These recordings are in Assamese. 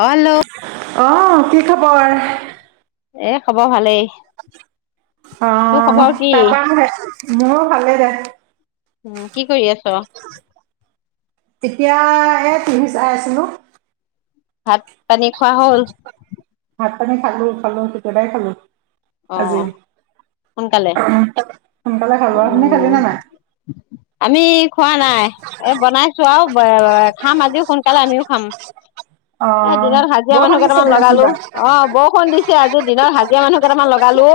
হেল্ল' অ' কি খবৰ? এ খবৰ ভালেই। অ, তোৰ খবৰ কি? তাৰ পৰা হে মোৰো ভালে দে উম, কি কৰি আছ? তেতিয়া এ টিভি চাই আছিলোঁ। ভাত পানী খোৱা হ'ল। ভাত খালো খালো কেতিয়াবাই খালোঁ। অ আজি সোনকালে। সোনকালে খালো আৰু তুমি খালা উম নে নাই। আমি খোৱা নাই এ বনাইছো আৰু খাম আজিও সোনকালে আমিও খাম অ এ দিনত হাজিৰা বৰ মানুহ কান্দিছে কেইটামান বোলে চোন লগালো তাই অ' বৰষুণ দিছে আজি দিনৰত হাজিৰা মানুহ। কেইটামান লগালো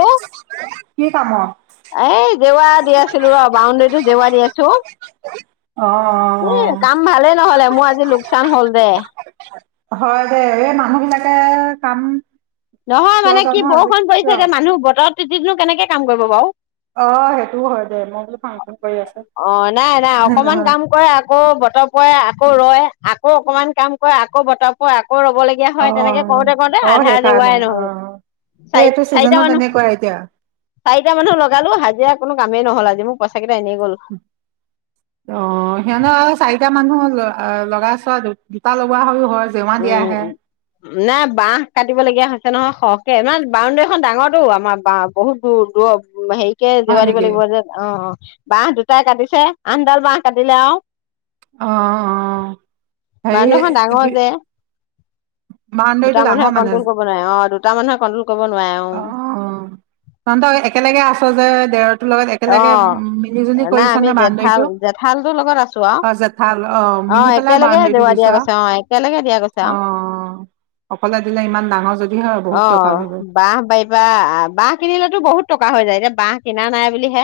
কি কামত এই জেৱা। দি আছিলো ৰ' বাউণ্ডাৰীতো জেৱা দি আছো। অ অ এ কাম ভালেই নহ'লে মোৰ আজি লোকচান হ'ল দে। হয় দে এই মানুহ বিলাকে কাম। নহয় কিয় মানে কি জানো আজি বৰষুণ পৰি কিয় থাকে মানুহ বতৰত। তিতি নো কেনেকে কাম কৰিব বাৰু। অ সেইটোও হয় দে মই বোলো ফাংচন কৰি আছে অ' নাই -নাই অকমান নহয় কাম কৰে আকৌ বতৰ পৰে আকৌ ৰয়। আকৌ অকমান কাম কৰে আকৌ বতৰ পৰে আকৌ, আকৌ ৰ'ব লগীয়া অ হয় তেনেকে কৰোতে কৰোতে অ আধাৰ। সেইকাৰণে জেওৱাই অ নহ'ল এই চাৰি এইটো চাৰিটা চিজনত মানুহ তেনেকুৱা এতিয়া চাৰিটা মানুহ লগালো হাজিৰা কোনো। কামেই নহ'ল আজি মোক পইচা কেইটা। এনেই গ'ল অ সিহঁত আৰু চাই টা মানুহৰ লগাই চোৱা দুটা লগোৱা হৈও হয়। জেওৰা দিয়া উম আহে নাই বাহ কাটিব লগীয়া হৈছে নহয়। সৰহকে মানে বাৰউণ্ডেৰীখন ডাঙৰটো আমাৰ বা বহুত দূৰ দূৰ হেৰি তে হয় জেৱাৰ দিব নেকি লাগিব যে অ অ। বাহ দুটাই কাটিছে আঠডাল বাহ কাটিলে আও। অঁ অহ অঁ হেৰি বাউণ্ডেৰীখন ডাঙৰ কি যে দুটা বাউণ্ডৰীটো মানুহে ডাঙৰ মানে? কণ্ট্ৰল কৰিব নোৱাৰে অ দুটা মানুহে কণ্ট্ৰল কৰিব নোৱাৰে অ তহত একেলগে আছ যে। তেৰ অ নাই আমি নে জেঠাল বাউণ্ডেৰীটো জেঠালটোৰ লগত আছো আও, অ' জেঠাল অ মিলি পেলাই একেলগে বাউণ্ডেৰীটো জেৰুৱা দিছ দিয়া গৈছে অ একেলগে দিয়া গৈছে আও। অ' অকলে দিলে ইমান ডাঙৰ যদি হয় অ বহুত টকা যাব বাঁহ বাৰী পৰা বাঁহ কিনিলেতো বহুত টকা হৈ যায়। এতিয়া বাঁহ কিনা নাই বুলি হে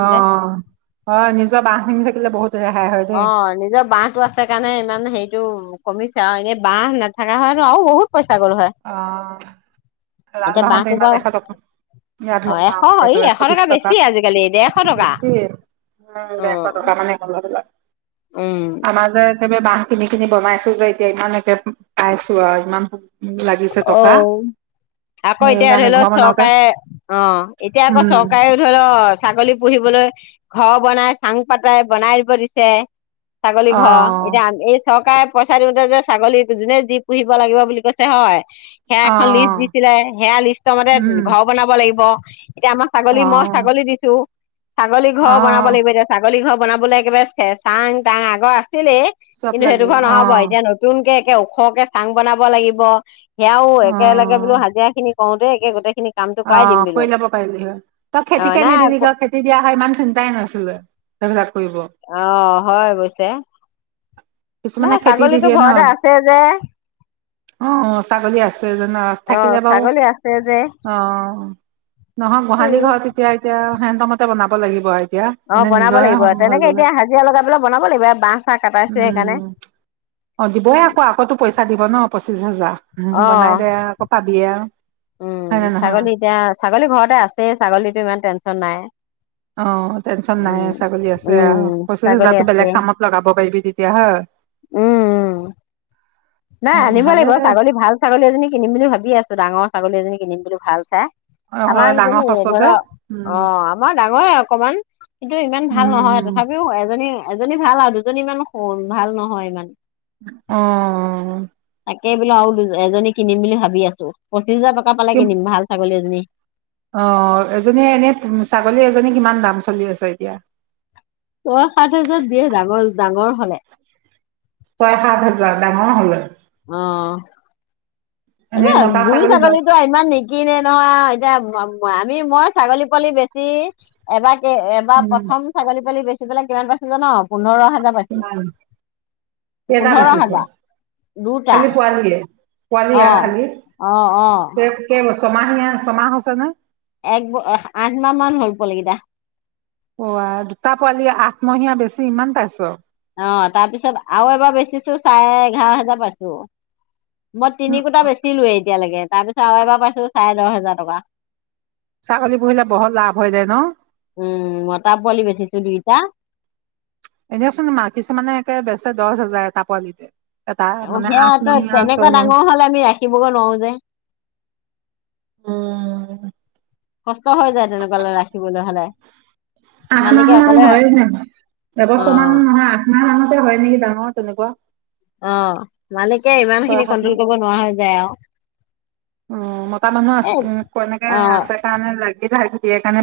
অ হয় নিজৰ বাঁহ খিনি থাকিলে বহুত ৰেহা অ নিজৰ বাঁহটো আছে কাৰণে ইমান হেৰিটো কমিছে আও এনে বাহ নাথাকা হয়তো আৰু বহুত পইচা গ'ল হয় অহ এডাল এতিয়া বাঁহতে বাঁহটো ইমান বাৰু এশ টকা ইয়াত অ মইনা এশ এই হতে এশ বিশ টকা বেছি আজিকালি ডেৰশ টকা বেছি অ দেৰশ টকা মানে হ'ল [unintelligible] উম আমাৰ যে চবেই বাহ কিনি কিনি বনাইছো যে এতিয়া ইমান একে পাইছো আৰু ইমান লাগিছে অ টকা আকৌ এতিয়া সেইকাৰণে ধৰিলক ঘৰ বনাওতে চৰকাৰে অ এতিয়া আকৌ উম চৰকাৰেও ধৰিলও ছাগলী পুহিবলৈ ঘৰ বনাই চাং পাতাই বনাই দিব দিছে ছাগলী অ ঘৰ, এতিয়া [unintelligible] এই চৰকাৰে পইচা দিওঁতে যে, ছাগলী জোনে যি পুহিব লাগিব বুলি কৈছে হয়। সেয়া অ এখন লিষ্ট দিছিলে, সেয়া লিষ্ট মতে উম ঘৰ বনাব লাগিব। এতিয়া আমাক ছাগলী, অ মই ছাগলী দিছোঁ। ছাগলী অ ঘৰ বনাব লাগিব এতিয়া ছাগলী ঘৰ বনাবলৈ একেবাৰে চে চাং-তাং আগৰ [unintelligible] ছিলেই চব কিন্তু সেইটো লাগিব ঘৰ অ নহ'ব, এতিয়া নতুনকে একে ওখকে চাং বনাব লাগিব। সেয়াও অ একেলগে বোলো হাজিৰা খিনি কওঁতেই একে গোটেইখিনি অ' কৰি ল'ব পাৰিলি হয়। তই অ খেতিকে নাই নিদিলি কিয়? খেতি দিয়া হয় ইমান চিন্তাই নাছিলে সেইবিলাক। কৰিব অহ! হয় অৱশ্যে। কিছুমানে নাই খেতি দি ছাগলীতো দিয়ে ন'? ঘৰতে আছে যে অ' ছাগলী আছে জা [unintelligible] অ নাথাকিলে বাৰু, ছাগলী আছে যে অ'। অ'। নহয়, গোহালি ঘৰতোতে এতিয়া সেহেন্ত মতে বনাব লাগিব আ অ' বনাব লাগিব। তেনেকে এতিয়া হাজিৰা লগাই পেলাই বনাব লাগিব, এয়া বাঁহ চাহ কাটাইছোঁ সেইকাৰণে। উম অ' দিবই আকৌ, আকৌ টো পইচা দিব ন'। পঁচিশ [unintelligible] অ ঘৰটো বনাই দে, আকৌ পাবিয়ে আওঁ। উম, ছাগলী এতিয়া! ছাগলী ঘৰতে আছেই। ছাগলীতো ইমান টেনচন নাই। অহ টেনচন নাই উম ছাগলী আছে উম আওঁ, পঁচিশ ছাগলী হাজাৰতো আছে বেলেগ কামত লগাব পাৰিবি তেতিয়া হয়? উম উম নাই হয় আনিবই ভালে লাগিব! দে ছাগলী ভাল ছাগলী এজনী কিনিম বুলি ভাবিয়ে আছোঁ, ডাঙৰ ছাগলী। এজনী কিনিম বোলো, ভাল চাই। অ আমাৰ ডাঙৰ কিজনী সঁচ ধৰ যে উম অ' আমাৰ ডাঙৰে অকমান, কিন্তু ইমান ভাল উম নহয় তথাপিও এজনী এজনী ভাল আৰু দুজনী ইমান ভাল নহয় ইমান। অ'। তাকেই বোলো আৰু দু [unintelligible] এজনী কিনিম বুলি ভাবি আছোঁ। পঁচিশ হাজাৰ টকা পালে কি কিনিম ভাল ছাগলী এজনী। অ' এজনীয়ে এনে ছাগলী এজনী কিমান দাম চলি আছে এতিয়া? ছয় সাত হাজাৰ দিয়ে! ডাঙৰ-ডাঙৰ হ'লে। ছয় সাত হাজাৰ ডাঙৰ হ'লে। অ'। এতি এনেই মতা বুঢ়ি ছাগলী দহ ছাগলীতো ইমান নিকিনে ন এতিয়া মই আমি মই ছাগলী পোৱালি বেছি এবাক এ এবাৰ উম, প্ৰথম ছাগলী পোৱালি বেছি বেচি পেলাই কিমান পাইছোঁ জান? পোন্ধৰ হা নাই [unintelligible] কেইটা পোন্ধৰ বেচিছ? হাজাৰ দুটা খালি পোৱালিয়ে? পোৱালি অ', অ', অ'। ছমাহিয়া, ছমাহ হৈছেনে? এক-আঠ মাহ মান হ'ল পোৱালি কিটা। অ', ৱাই দুটা পোৱালি আঠমীয়া বেছি ইমান পাইছ। অ', তাৰপিছত আৰু এবাৰ বেচিছো চাৰে এঘাৰ হাজাৰ পাইছোঁ। মই উম, তিনি কুটা বেছিলোৱে এতিয়া লৈকে, তাৰপিছত আৰু এবাৰ পাইছোঁ চাৰে দহ হা হাজাৰ টকা ছাগলী পুহিলে বহুত লাভ হৈ যায় ন? উম, মতা পোৱালি বেচিছো দুইটা। এনেচোন মা কিছুমানে একে বেচে দচ হাজাৰ এটা পোৱালিতে। এটা মানে সেয়া ত' আঠমহীয়া, তেনেকুৱা ছয়মাহ ডাঙৰ হ'লে আমি ৰাখিব গৈ নোৱাৰোঁ যে। উম, কষ্ট হৈ যায় তেনেকুৱালৈ ৰাখিবলৈ হ'লে। আঠ মাহ মালিকে মান অকলে হয়, জানো? অ এবছৰমান নহয় আঠ মাহ মানতে হয়, নেকি ডাঙৰ? তেনেকুৱা অ'। মালিকে ইমান ছয়, খিনি সাত কন্ট্ৰল মাহ কৰিব নোৱাৰা হৈ যায় আৰু উম, মতা মানুহ এ আছে সেনেকে অ আছে কাৰণে লাগি [unintelligible] সেইকাৰণে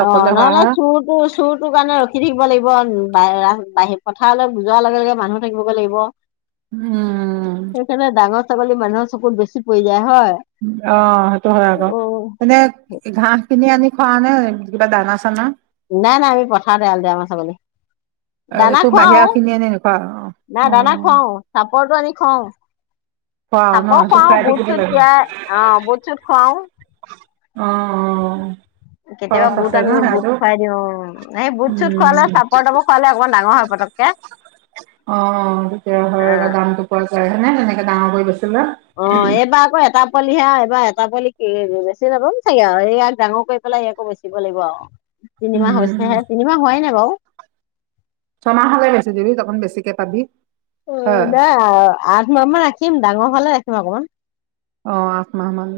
অ', নহলে, চোৰটো, চোৰটো কাৰণে ৰখি থাকিব লাগিব। বাহ, বাহি পথাৰলৈ, বু যোৱাৰ লগে, লগে মানুহ থাকিব লাগিব। উম সেইকাৰণে ডাঙৰ ডাঙৰ, ছাগলী মানুহৰ চকুট বেছি পৰি যায়। হয়। অ', সেইটো হয় আকৌ, অ মানে ঘাঁহ খিনি আনি খোৱা নে, কিবা দানা, চানা? নাই, নাই, আমি পথাৰতে ৰেল দেও, আমাৰ ছাগলী, অ' দানা একো বাহিৰা খোৱাও, কিনি আনি নোখোৱা অ নাই, দানা অ' খোৱাও, চাপৰটো আনি খোৱাও। খোৱা ন চাপাৰ সেইটো খোৱাও, খাই বুট, থাকিব চুত লাগে তিয়াই, অ', বুট, চুট খোৱাও। অ অ কেতিয়াবা খৰচ বুট আছে ন আনি বুট সেয়াতো খুৱাই দিও। সেই বুট, চুট খুৱালে, উম চাপৰ, তাপৰ খোৱালে, অকমান ডাঙৰ হয় পতককে। অ তেতিয়া হয় আকৌ অ'। [unintelligible] ডাঙৰ কৰি গৈছো অ', এইবাৰ আকৌ এটা পোৱালি হে, এইবাৰ এটা পোৱালি বেচি নাপাম, চাগে আও এয়াক ডাঙৰ কৰি পেলাই, ইয়াকো বেছিব লাগিব আও তিনিমাহ উম হৈছেহে, তিনিমাহ হোৱাই নাই বাও ছমাহ হ'লে বেছি দিবি, তকোন বেছিকে পাবি। অ, হয় নাই, আঠমাহ মান ৰাখিম ডাঙৰ। হোৱালে ৰাখিম অকণমান। অ আঠ মাহ মান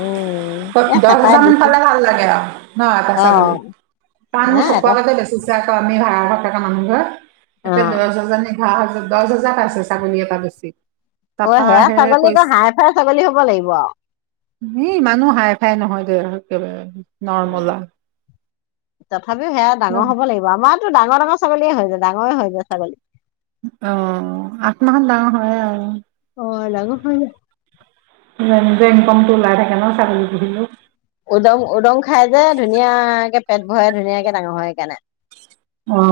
উম এ দহ হাজাৰ চেপাই মান দিছো পালে ভাল লাগে আৰু ন এটা অ ছাগলী কাৰণ এ মোৰ চকুৱ এটা আগতে বেচিছে আকৌ আমি ভাড়া ঘৰত থকা মানুহ যে। অ এতিয়া দহ হাজাৰ নি [unintelligible] দহ হাজাৰ পায়ছে, ছাগলী এটা বেছি। অ', সেয়া ছাগলী একে হাই ফাই ছা ই, ইমানো হাই, ফাই নহয়। যে, একেবাৰে নৰ্মেল তথাপিও, সেয়া আৰু ডাঙৰ হ'ব লাগিব, আমাৰ এইটো ডাঙৰ, ডাঙৰ ছাগলীয়ে হৈ যায়, ডাঙৰে হৈ যায় ছাগলী। অ', আঠ মাহত ডাঙৰ হয়, আৰু। অ', ডাঙৰ হৈ যায়। [unintelligible] ইনকমটো ওলাই থাকে ন? ছাগলী পুহিলেও। উদং, উদং খাই যে, ধুনীয়াকে পেট ভৰে, ধুনীয়াকে ডাঙৰ হয়, সেইকাৰণে। অ',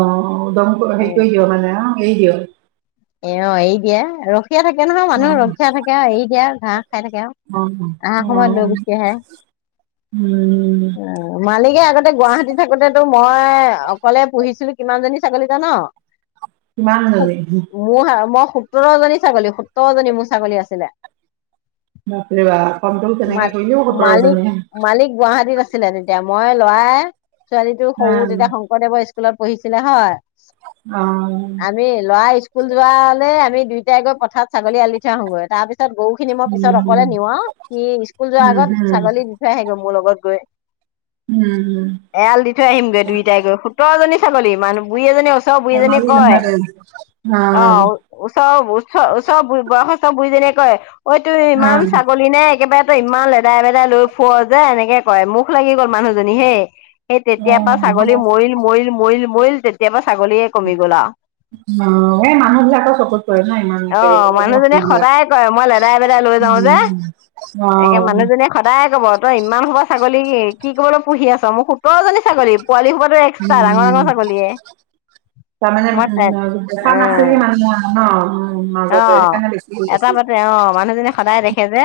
উদং হেই উম কৰি দিয় মানে অ' [unintelligible] দিয়? এ, অ', এৰি দিয়ে আৰু ৰখিয়ে থাকে নহয়, অ মানুহ ৰখিয়া থাকে, আৰু এৰি দিয়ে আৰু, ঘাঁহ খাই থাকে আৰু, অ আহা অ সময়ত লৈ গুচি আহে। উম মালিকে আগতে গুৱাহাটী থাকোতেতো মই অকলে পুহিছিলোঁ কিমান জনী ছাগলী জান? কিমানজনী? মোৰ মই সো সোতৰ জনী ছাগলী সোতৰ জনী মোৰ ছাগলী আছিলে। বাপৰে বাপ কোনট্ৰল মা কেনেকে কৰিছিলি সোতৰজনীয়ে। ছিলে তেতিয়া মই লৰাই ছোৱালীটো অ সৰু তেতিয়া শংকৰদেৱৰ স্কুল স্কুলত পঢ়িছিলে হয় অ' আমি লৰা স্কুল যোৱালে আমি দুইটাই গৈ পথাৰত ছাগলী আলি থৈ আহোঁগৈ তাৰ পিছত পিছত গৰু খিনি মই উম উম পিছত অকলে নিও আও সি স্কুল যোৱাৰ আগত উম ছাগলী দি থাই আহেগৈ মোৰ লগত গৈ উম এৰাল দি থৈ আহিম গৈ দুইটাই গৈ। সোতৰ জনী ছাগলী। মানহ, বুঢ়ি এজনী ধেমালি নহয় দেই অহ, ওচৰ ও, ওচৰৰ বয়সস্থ বুঢ়িজনীয়ে কয় ঐ তোৰ অ ইমান ছাগলী নে একেবাৰে তই, ইমান লেদাই লেদাই লৈ ফুৰ যে এনেকে কয়। মুখ লাগি গল মানুহজনী হেই সেই অ তেতিয়া পৰা ছাগলী মৰিল, মৰিল, মৰিল মৰিল যেতিয়া পৰা ছাগলীয়ে কমি গল আৰু। অ এই মানুহ বিলাকৰ চকুত পৰে ন ইমান অ, মানুহজনীয়ে সদায় কয় মই লেদাই বেদাই লৈ যাও যে। অ একে উম মানুহজনীয়ে সদায়ে কব, তই ইমান হুপা ছাগলী কি কি কৰিবলৈ পুহি আছ। মোৰ সোতৰজনী ছাগলী পোৱালি সোপো টো এক্সট্ৰা ডাঙৰ ডাঙৰ ছাগলীয়ে। তাৰমানে মই উ দেখা নাছিলি অ', মানুহে। অ'। অ' এটা পাতে অ' মানুহজনী সদায় দেখি দেখে যে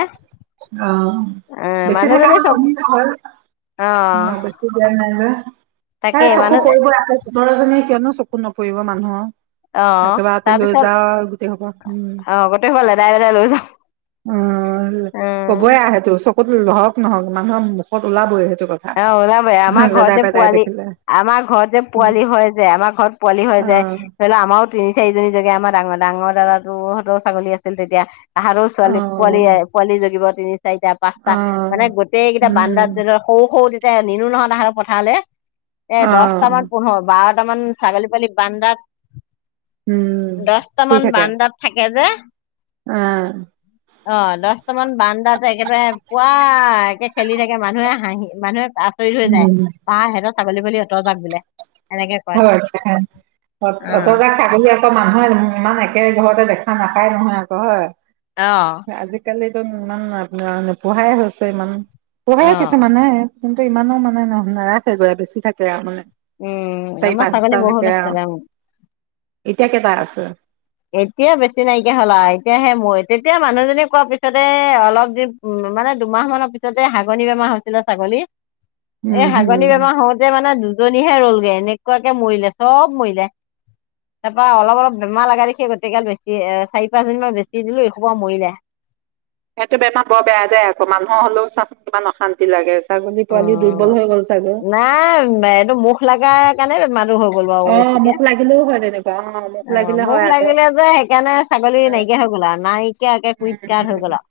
অ' অ', বেছি থকা মানুহজনী চকু অ বেছি দিয়া নাই যে তাকে তাই চকু মানুহ পৰি আছে, ছোৱালীজনী কিয়নো চকুত নপৰিব মানুহৰ? অ' একেবাৰতে লৈ তাৰপিছত, যাও গোটেই সোপা উম আহ গোটেইবিলাক লেদাই বেদাই লৈ যাম উম। সেইটো চকুত হক নহক, মানুহৰ মুখত ওলাবই সেইটো। কথা অ' ওলাব আমাৰ ঘৰ লেদাই যে পেদাই পোৱালি, দেখিলে আমাৰ ঘৰত যে অ পোৱালি হয় যায় আমাৰ ঘৰত পোৱালি হৈ যায়, ধৰি লও আমাৰো তিনি চাৰিজনী জেগাত আমাৰ ডাঙৰ ডাঙৰ দাদাটো হতৰ ছাগলী আছিল তেতিয়া। আহাৰ অ ছোৱালী পোৱালি পোৱালি জোগিব উ চাৰিটা অ পাঁচটা মানে গোটেই কেইটা উম বান্দাৰ জৰ সৌ তেতিয়া নিলো নহয় তাহৰ পথাৰলে এ অ দহটামান, পোন্ধৰ বাৰ কেইটামান ছাগলী পোৱালি বান্ধাত উম দচটামান বান্দাত থাকে যে। উম অ দহটামান বান্দাত একেদাৰে পুৱাএকে খেলি থাকে মানুহে মানুহে আচৰিত হৈ যায় উম বা সিহত ছাগলী পোৱালি অতজাক বোলে। এনেকে কয়। হয় অ অত গাল ছাগলী আকৌ মানুহে ইমান একে ঘৰতে দেখে চাহ নেখাই নহয় আকৌ হয়। অ এ আজিকালি ক'তনো ইমান মানুহে নোপোহাই হৈছে ইমান পুহে কিছুমানে তোৰ ইমানো মানে ন নাৰাখে গৈ বেছি থাকে আৰু মানে উম, চাৰি, আমাৰ ছাগলী পাঁচটা বহুত থাকে আৰু আছিলে উম। এতিয়া কেইটা আছে এতিয়া বেছি নাইকিয়া হ'ল এতিয়াহে মোৰ এতি তেতিয়া মানুহজনী কোৱাৰ পিছতে অলপ দিন উম, মানে দুমাহ মানৰ পিছতে হাগনি বেমাৰ হৈছিলে ছাগলী এই উম হাগনি হম বেমাৰ হওঁতে মানে দু দুজনীহে ৰলগৈ এনেকুৱাকে মৰিলে চ'ব মৰিলে। তাৰপাৰ অলপ অলপ বেমাৰ লগা দেখি গোটেই গাল বেছি এ চাৰি পাঁচ জনিমান বেছি দিলোঁ। ইৰসোপা মৰিলে। সেইটো বেমাৰ বৰ বেয়া দে আকৌ মানুহৰ হ'লেও চাচোন কিমান অশান্তি লাগে। ছাগলী পোৱালি দুৰ্বল অ' হৈ গ'ল চাগৈ নাই এইটো মুখ লাগাক কেনে বেমাৰটো হ'ল। গলোঁ আৰু অ বেছিকে মুখ লাগিলেও হয় তেনেকুৱা মুখ অ' লাগিলে মূখ হয় আকৌ লাগিলে যে সেইকাৰণে ছাগলী উম নাইকিয়া হৈ গ'ল আৰু নাই এতিয়া একে কুইত কাত হৈ উম গ'ল আহ।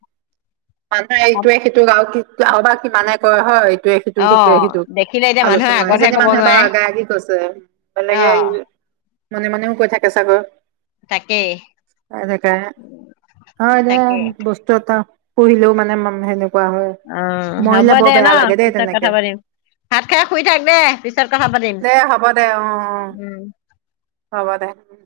মানুহে ইটোৱে-সিটোক আৰু আৰু বা কিমানে কয় হয়। সেইটোৱে সিটো, অ সিটোৱে সিটো। দেখিলে এতিয়া মানুহে আলোচনা, আগতহে সেইজনী কব মানুহে নোৱাৰে বাৰু আগা-আগি কৈছে, অ বেলেগে মনে, মনেও কৈ থাকে চাগৈ? তাকেই এনেকাই হয় দে তাকেই বস্তু এটা পোহিলেও মানে মানুহে এনে অ হ'ব দে ন? দেই পিছত তেনেকে কথা পাতিম, ভাত খায় শুই থাক দে, পিছত কথা পাতিম, দে হ'ব দে অ উম। অ হ'ব দে